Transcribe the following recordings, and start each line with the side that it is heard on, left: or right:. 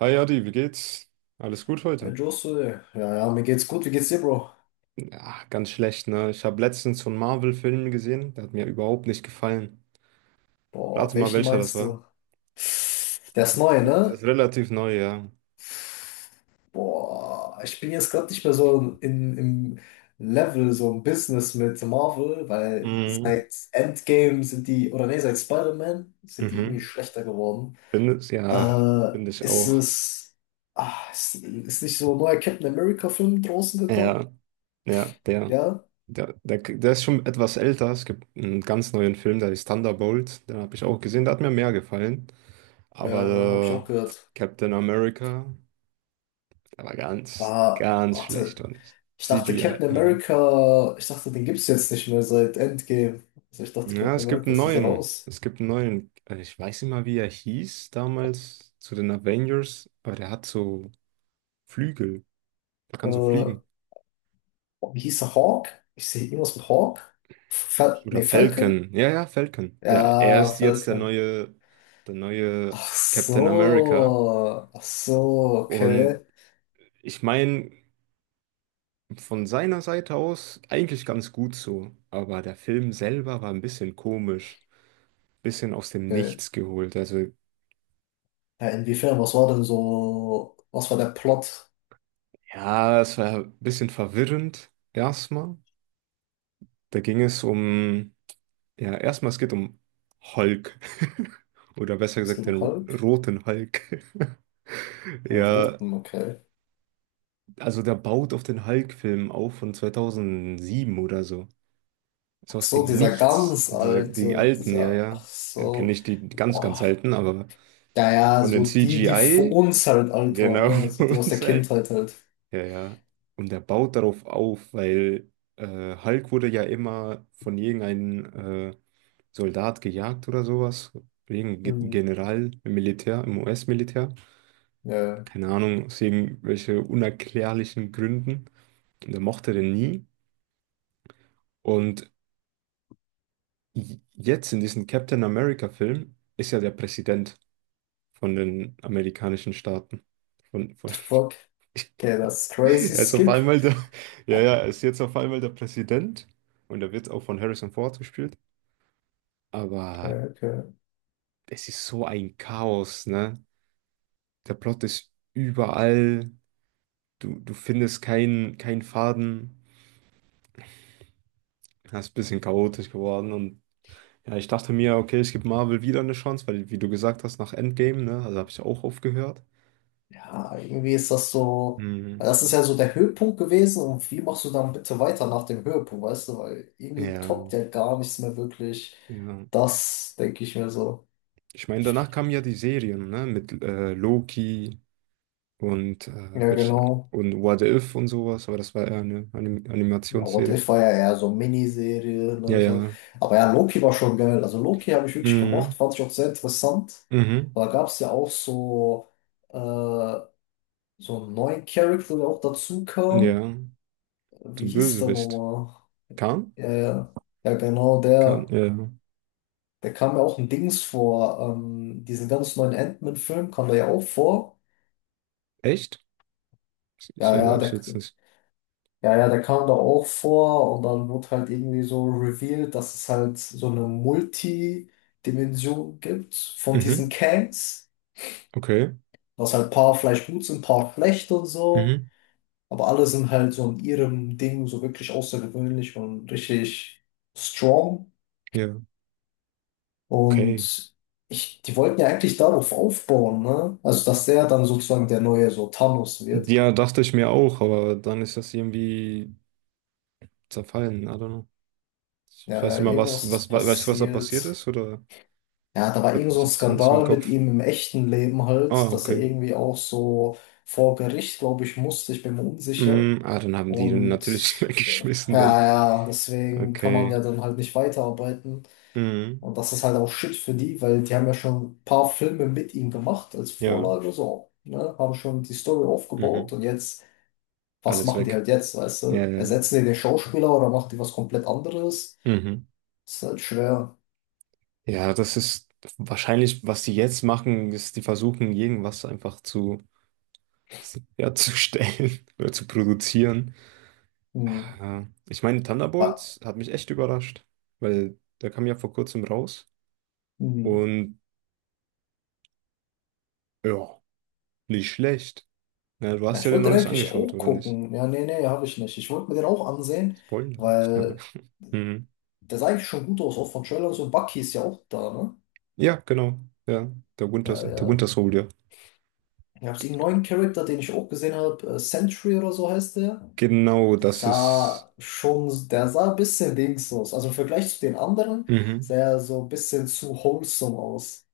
right: Hi Adi, wie geht's? Alles gut
left: Hey
right: heute?
left: Josse, ja, mir geht's gut. Wie geht's dir, Bro?
right: Ja, ganz schlecht, ne? Ich habe letztens so einen Marvel-Film gesehen, der hat mir überhaupt nicht gefallen.
left: Boah,
right: Rate mal,
left: welchen
right: welcher das
left: meinst
right: war.
left: du? Der ist
right: Das,
left: neu,
right: das
left: ne?
right: ist relativ neu, ja.
left: Boah, ich bin jetzt gerade nicht mehr so im Level, so im Business mit Marvel, weil
right: Mhm.
left: seit Endgame sind die, oder nee, seit Spider-Man sind die irgendwie
right: Mhm.
left: schlechter geworden.
right: Finde es, ja, finde ich
left: Ist
right: auch.
left: es, ah, ist nicht so ein neuer Captain America-Film draußen gekommen?
right: Ja, ja, der,
left: Ja?
right: der, der, der ist schon etwas älter. Es gibt einen ganz neuen Film, der ist Thunderbolt. Den habe ich auch gesehen, der hat mir mehr gefallen.
left: Ja, hab ich
right: Aber
left: auch gehört.
right: Captain America, der war ganz,
left: Aber,
right: ganz schlecht,
left: warte.
right: fand ich. CGI.
left: Ich dachte, den gibt's jetzt nicht mehr seit Endgame. Also ich dachte,
right: Ja, es
left: Captain
right: gibt
left: America
right: einen
left: ist jetzt
right: neuen.
left: raus.
right: Es gibt einen neuen. Ich weiß nicht mal, wie er hieß damals zu den Avengers, aber der hat so Flügel. Der kann so
left: Äh,
right: fliegen.
left: Wie hieß er? Hawk? Ich sehe irgendwas mit Hawk.
right: Oder
left: Falcon?
right: Falcon. Ja, ja, Falcon. Ja, er
left: Ja,
right: ist jetzt der
left: Falcon.
right: neue, der neue
left: Ach
right: Captain America.
left: so. Ach so,
right: Und
left: okay.
right: ich meine, von seiner Seite aus eigentlich ganz gut so. Aber der Film selber war ein bisschen komisch. Bisschen aus dem
left: Okay.
right: Nichts geholt. Also,
left: Ja, inwiefern, was war denn so, was war der Plot?
right: ja, es war ein bisschen verwirrend erstmal. Da ging es um, ja, erstmal es geht um Hulk. Oder besser
left: Es
right: gesagt,
left: gibt einen
right: den
left: Hulk?
right: roten Hulk.
left: Einen
right: Ja,
left: roten, okay.
right: also der baut auf den Hulk-Film auf von 2007 oder so. So aus dem Nichts. Diese, die alten, ja, ja.
left: Ach
right: Ja, kenne
left: so.
right: nicht die ganz, ganz
left: Boah.
right: alten, aber
left: Ja, ja,
right: von den
left: so die für
right: CGI,
left: uns halt alt waren,
right: genau,
left: ne? Also
right: von
left: die aus der
right: uns halt.
left: Kindheit halt.
right: Ja, ja. Und er baut darauf auf, weil Hulk wurde ja immer von irgendeinem Soldat gejagt oder sowas. Irgendein
left: Hm.
right: General im Militär, im US-Militär.
left: Ja.
right: Keine Ahnung, aus irgendwelchen unerklärlichen Gründen. Und er mochte den nie. Und jetzt in diesem Captain America-Film ist ja der Präsident von den amerikanischen Staaten. Von
left: Fuck? Okay, das ist crazy
right: Er ist auf
left: Skip.
right: einmal der, ja, ja, er ist jetzt auf einmal der Präsident und er wird auch von Harrison Ford gespielt. Aber
left: Okay, okay.
right: es ist so ein Chaos, ne? Der Plot ist überall, du findest keinen Faden. Das ist ein bisschen chaotisch geworden und ja, ich dachte mir, okay, ich gebe Marvel wieder eine Chance, weil, wie du gesagt hast, nach Endgame, ne? Also habe ich auch aufgehört.
left: Ja, irgendwie ist das so.
right: Mhm.
left: Das ist ja so der Höhepunkt gewesen und wie machst du dann bitte weiter nach dem Höhepunkt, weißt du? Weil irgendwie
right: Ja,
left: toppt ja gar nichts mehr wirklich.
right: ja.
left: Das denke ich mir so.
right: Ich meine, danach kamen ja die Serien, ne? Mit Loki. Und,
left: Ja, genau.
right: und What If und sowas, aber das war eher eine
left: Ja, What
right: Animationsserie.
left: If war ja eher so Miniserie,
right: Ja,
left: ne, so.
right: ja.
left: Aber ja, Loki war schon geil. Also Loki habe ich wirklich
right: Mhm.
left: gemocht, fand ich auch sehr interessant.
right: Mhm.
left: Weil da gab es ja auch so, äh, so einen neuen Charakter, der auch dazu
right: Ja,
left: kam. Wie
right: zum
left: hieß der
right: Bösewicht.
left: nochmal?
right: Kann?
left: Ja, ja. Ja, genau,
right: Kann,
left: der,
right: ja.
left: der kam ja auch ein Dings vor. Diesen ganz neuen Ant-Man-Film kam der ja auch vor.
right: Echt? Ich
left: Ja,
right: erinnere
left: ja,
right: mich
left: der,
right: jetzt nicht.
left: Ja, ja, der kam da auch vor und dann wurde halt irgendwie so revealed, dass es halt so eine Multidimension gibt von diesen
right: Mhm.
left: Kangs,
right: Okay.
left: dass halt ein paar vielleicht gut sind, ein paar schlecht und so,
right: Mhm.
left: aber alle sind halt so in ihrem Ding so wirklich außergewöhnlich und richtig strong
right: Ja. Okay.
left: und ich, die wollten ja eigentlich darauf aufbauen, ne? Also, dass der dann sozusagen der neue so Thanos wird.
right: Ja, dachte ich mir auch, aber dann ist das irgendwie zerfallen. I don't know. Ich
left: Ja,
right: weiß nicht
left: ja,
right: mal,
left: irgendwas ist
right: weißt du, was da passiert
left: passiert.
right: ist? Oder
left: Ja, da war irgend so
right: ich
left: ein
right: hab das nicht im
left: Skandal mit
right: Kopf.
left: ihm im echten Leben
right: Ah,
left: halt, dass er
right: okay.
left: irgendwie auch so vor Gericht, glaube ich, musste. Ich bin mir unsicher.
right: Dann haben die den natürlich
left: Und äh,
right: weggeschmissen dann.
left: ja, ja, deswegen kann man ja
right: Okay.
left: dann halt nicht weiterarbeiten.
right: Mhm.
left: Und das ist halt auch Shit für die, weil die haben ja schon ein paar Filme mit ihm gemacht als
right: Ja.
left: Vorlage, so, ne? Haben schon die Story aufgebaut
right: Mhm.
left: und jetzt, was
right: Alles
left: machen die
right: weg.
left: halt jetzt, weißt
right: Ja,
left: du?
right: ja, ja.
left: Ersetzen die den Schauspieler oder machen die was komplett anderes?
right: Mhm.
left: Ist halt schwer.
right: Ja, das ist wahrscheinlich, was die jetzt machen, ist, die versuchen, irgendwas einfach zu, ja, zu stellen oder zu produzieren.
left: Hm.
right: Ich meine,
left: Ja.
right: Thunderbolts hat mich echt überrascht, weil der kam ja vor kurzem raus
left: Hm.
right: und ja, nicht schlecht. Ja, du
left: Ja,
right: hast ja
left: ich
right: den
left: wollte
right: noch
left: den
right: nicht
left: eigentlich
right: angeschaut,
left: auch
right: oder nicht?
left: gucken. Ja, nee, nee, habe ich nicht. Ich wollte mir den auch ansehen,
right: Spoiler.
left: weil
right: Mhm.
left: der sah eigentlich schon gut aus, auch von Trailer und so. Bucky ist ja auch da, ne?
right: Ja, genau. Ja, der Winter,
left: Ja,
right: der
left: ja.
right: Winter Soldier.
left: Ich habe einen neuen Charakter, den ich auch gesehen habe. Sentry oder so heißt der.
right: Genau, das ist.
left: Der sah ein bisschen links aus. Also im Vergleich zu den anderen
right: Mhm.
left: sah er so ein bisschen zu wholesome aus.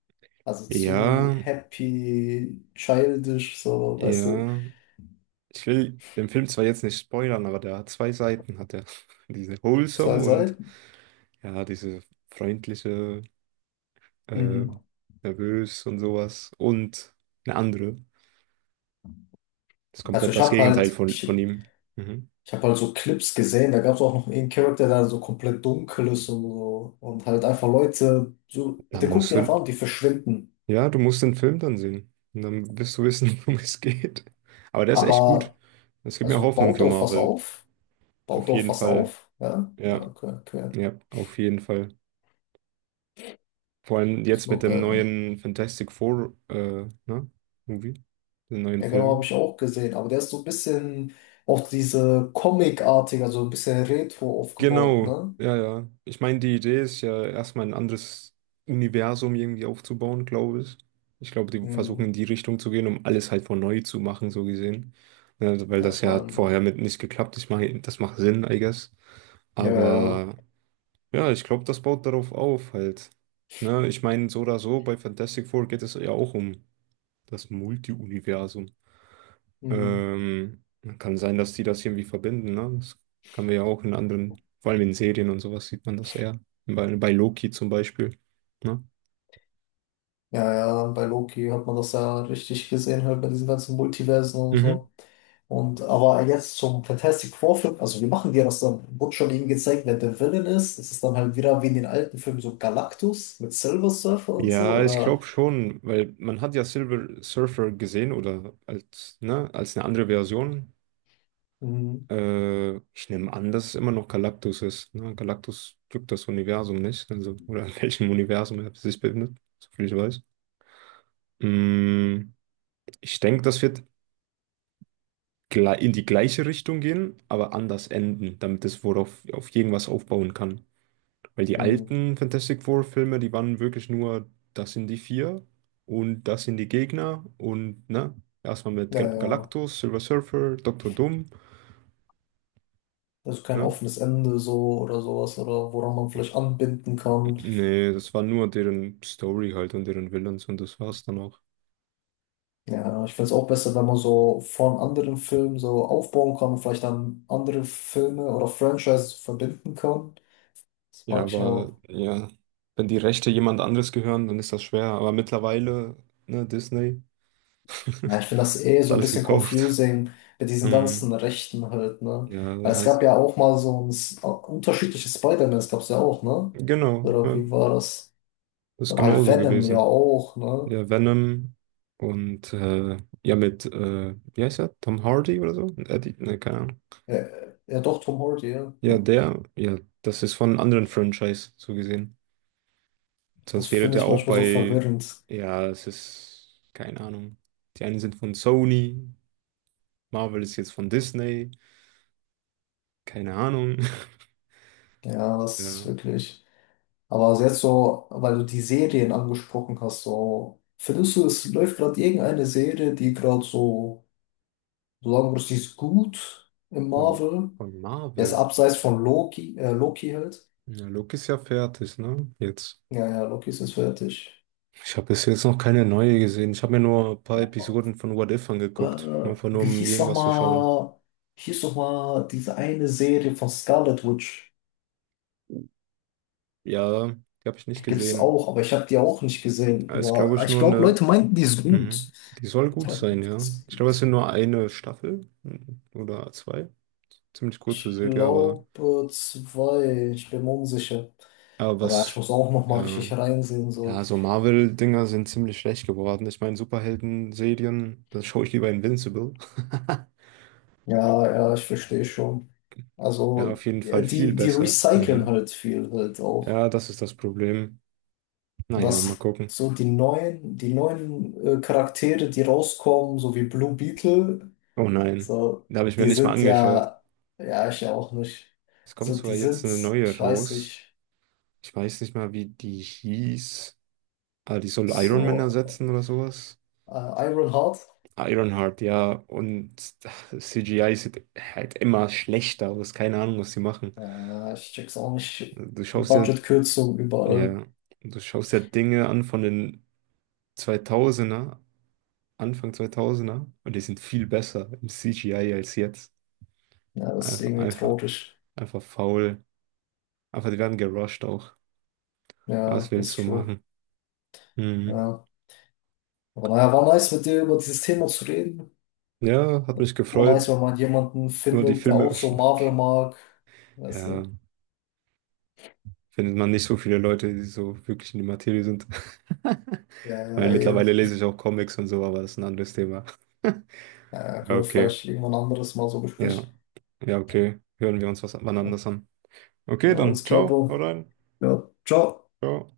left: Also zu
right: Ja,
left: happy, childish, so, weißt du.
right: ja. Ich will den Film zwar jetzt nicht spoilern, aber der hat zwei Seiten, hat er. Diese
left: Das
right: wholesome
left: soll
right: und
left: sein.
right: ja, diese freundliche, äh,
left: Mhm.
right: nervös und sowas. Und eine andere. Das ist
left: Also
right: komplett
left: ich
right: das
left: habe
right: Gegenteil
left: halt,
right: von
left: ich,
right: ihm. Mhm.
left: Ich habe halt so Clips gesehen, da gab es auch noch einen Charakter, der so komplett dunkel ist und so. Und halt einfach Leute, so,
right: Da
left: der guckt
right: musst
left: die
right: du,
left: einfach an, die verschwinden.
right: ja, du musst den Film dann sehen. Und dann wirst du wissen, worum es geht. Aber der ist echt gut.
left: Aber,
right: Das gibt mir
left: also
right: Hoffnung
left: baut
right: für
left: auf was
right: Marvel.
left: auf. Baut
right: Auf
left: auf
right: jeden
left: was
right: Fall.
left: auf. Ja, ja
right: Ja,
left: okay, okay.
right: ja, auf jeden Fall. Vor allem
left: Ist
right: jetzt mit
left: not
right: dem
left: bad. Ne?
right: neuen Fantastic Four, ne? Movie, dem neuen
left: Ja, genau, habe
right: Film.
left: ich auch gesehen. Aber der ist so ein bisschen auf diese Comic-artig, also ein bisschen Retro aufgebaut,
right: Genau,
left: ne?
right: ja, ja. Ich meine, die Idee ist ja erstmal ein anderes Universum irgendwie aufzubauen, glaube ich. Ich glaube, die versuchen
left: Hm.
right: in die Richtung zu gehen, um alles halt von neu zu machen, so gesehen. Ne, weil
left: Ja,
right: das
left: ich
right: ja hat
left: meine,
right: vorher mit nicht geklappt. Ich meine, das macht Sinn, I guess.
left: ja, ja. ja.
right: Aber ja, ich glaube, das baut darauf auf halt. Ne, ich meine, so oder so, bei Fantastic Four geht es ja auch um das Multi-Universum.
left: Hm.
right: Ähm, Kann sein, dass die das irgendwie verbinden, ne? Das kann man ja auch in anderen, vor allem in Serien und sowas sieht man das eher. Bei Loki zum Beispiel, ne?
left: Ja, ja, bei Loki hat man das ja richtig gesehen, halt bei diesen ganzen Multiversen und
right: Mhm.
left: so. Und aber jetzt zum Fantastic Four-Film, also wie machen die das dann? Wurde schon eben gezeigt, wer der Villain ist. Ist es dann halt wieder wie in den alten Filmen so Galactus mit Silver Surfer und so?
right: Ja, ich
left: Oder
right: glaube schon, weil man hat ja Silver Surfer gesehen oder als, ne, als eine andere Version.
left: hm,
right: Ich nehme an, dass es immer noch Galactus ist. Ne? Galactus drückt das Universum nicht, also oder in welchem Universum er sich befindet, soviel ich weiß. Mm, ich denke, das wird in die gleiche Richtung gehen, aber anders enden, damit es worauf auf irgendwas aufbauen kann. Weil die
left: hm,
right: alten Fantastic Four Filme, die waren wirklich nur, das sind die vier und das sind die Gegner und ne, erstmal mit
left: ja, ja.
right: Galactus, Silver Surfer, Dr. Doom,
left: Also kein
right: ne?
left: offenes Ende so oder sowas oder woran man vielleicht anbinden kann.
right: Nee, das war nur deren Story halt und deren Villains und das war's dann auch.
left: Ja, ich finde es auch besser, wenn man so von anderen Filmen so aufbauen kann und vielleicht dann andere Filme oder Franchises verbinden kann. Das
right: Ja,
left: mag ich auch.
right: aber ja, wenn die Rechte jemand anderes gehören, dann ist das schwer. Aber mittlerweile, ne, Disney
left: Ja, ich finde das eh
right: hat
left: so ein
right: alles
left: bisschen
right: gekauft.
left: confusing mit diesen ganzen Rechten halt, ne?
right: Ja,
left: Weil es gab
right: heißt,
left: ja auch mal so ein S- unterschiedliche Spider-Mans gab es ja auch, ne?
right: genau,
left: Oder
right: ja,
left: wie war das?
right: ist
left: Oder halt
right: genauso
left: Venom ja
right: gewesen.
left: auch, ne?
right: Ja, Venom und ja, mit, wie heißt er? Tom Hardy oder so? Eddie, ne, keine Ahnung.
left: Ja, ja doch, Tom Hardy, ja.
right: Ja, der, ja, das ist von einem anderen Franchise so gesehen.
left: Das
right: Sonst wäre
left: finde
right: der
left: ich
right: auch
left: manchmal so
right: bei,
left: verwirrend.
right: ja, es ist, keine Ahnung. Die einen sind von Sony, Marvel ist jetzt von Disney, keine Ahnung.
left: Ja, das ist
right: Ja,
left: wirklich. Aber also jetzt so, weil du die Serien angesprochen hast, so, findest du, es läuft gerade irgendeine Serie, die gerade so, so sagen würdest, die ist gut im
right: von,
left: Marvel?
right: von
left: Er ist
right: Marvel.
left: abseits von Loki, Loki halt.
right: Ja, Luke ist ja fertig, ne? Jetzt.
left: Ja, ja, Loki ist jetzt fertig.
right: Ich habe bis jetzt noch keine neue gesehen. Ich habe mir nur ein paar Episoden von What If
left: Äh,
right: angeguckt. Einfach nur,
left: wie
right: um
left: hieß
right: irgendwas zu schauen.
left: nochmal, hieß noch mal diese eine Serie von Scarlet Witch?
right: Ja, die habe ich nicht
left: Die gibt's
right: gesehen.
left: auch, aber ich habe die auch nicht gesehen.
right: Aber ist, glaube
left: Aber
right: ich,
left: ich
right: nur
left: glaube,
right: eine.
left: Leute meinten, die ist gut.
right: Mhm. Die soll gut
left: Meinten,
right: sein,
left: die
right: ja.
left: ist
right: Ich glaube, es sind
left: gut.
right: nur eine Staffel mhm, oder zwei. Ziemlich kurze
left: Ich
right: Serie, aber.
left: glaube zwei, ich bin mir unsicher.
right: Aber
left: Aber ich
right: was.
left: muss auch nochmal richtig
right: Ja,
left: reinsehen, so.
right: ja, so Marvel-Dinger sind ziemlich schlecht geworden. Ich meine, Superhelden-Serien, das schaue ich lieber Invincible.
left: Ja, ja, ich verstehe schon.
right: Ja, auf
left: Also,
right: jeden
left: ja,
right: Fall viel
left: die, die
right: besser.
left: recyceln
right: Mhm.
left: halt viel halt auch.
right: Ja, das ist das Problem.
left: Und
right: Naja,
left: das
right: mal gucken.
left: so die neuen, die neuen Charaktere, die rauskommen, so wie Blue Beetle,
right: Oh nein,
left: so,
right: da habe ich mir
left: die
right: nicht mal
left: sind
right: angeschaut.
left: ja, ja, ich ja auch nicht.
right: Es kommt
left: So,
right: sogar
left: die
right: jetzt
left: sind,
right: eine neue
left: ich weiß
right: raus.
left: nicht,
right: Ich weiß nicht mal, wie die hieß. Ah, die soll Iron Man
left: so
right: ersetzen oder sowas.
left: äh, Ironheart.
right: Ironheart, ja. Und CGI sieht halt immer schlechter aus. Keine Ahnung, was sie machen.
left: Ja, ich check's auch nicht.
right: Du schaust ja,
left: Budgetkürzung überall.
right: ja, du schaust ja Dinge an von den 2000, Anfang 2000, und die sind viel besser im CGI als jetzt.
left: Ja, das ist
right: Einfach,
left: irgendwie
right: einfach,
left: traurig.
right: einfach faul. Einfach, die werden gerusht auch. Was
left: Ja, das
right: willst
left: ist
right: du
left: true.
right: machen? Mhm.
left: Ja. Aber naja, war nice mit dir über dieses Thema zu reden.
right: Ja, hat mich
left: War nice,
right: gefreut.
left: wenn man jemanden
right: Nur die
left: findet, der auch
right: Filme,
left: so Marvel mag. Weißt
right: ja,
left: du?
right: findet man nicht so viele Leute, die so wirklich in die Materie sind.
left: Ja,
right: Ich meine,
left: ja, eben.
right: mittlerweile lese ich auch Comics und so, aber das ist ein anderes Thema.
left: Ja,
right: Ja,
left: können wir
right: okay.
left: vielleicht irgendwann anderes Mal so
right: Ja.
left: besprechen.
right: Ja, okay. Hören wir uns was wann
left: Ja,
right: anders an.
left: ja
right: Okay, dann
left: alles klar,
right: ciao. Hau
left: Bro.
right: rein.
left: Ja, ciao.
right: Ciao.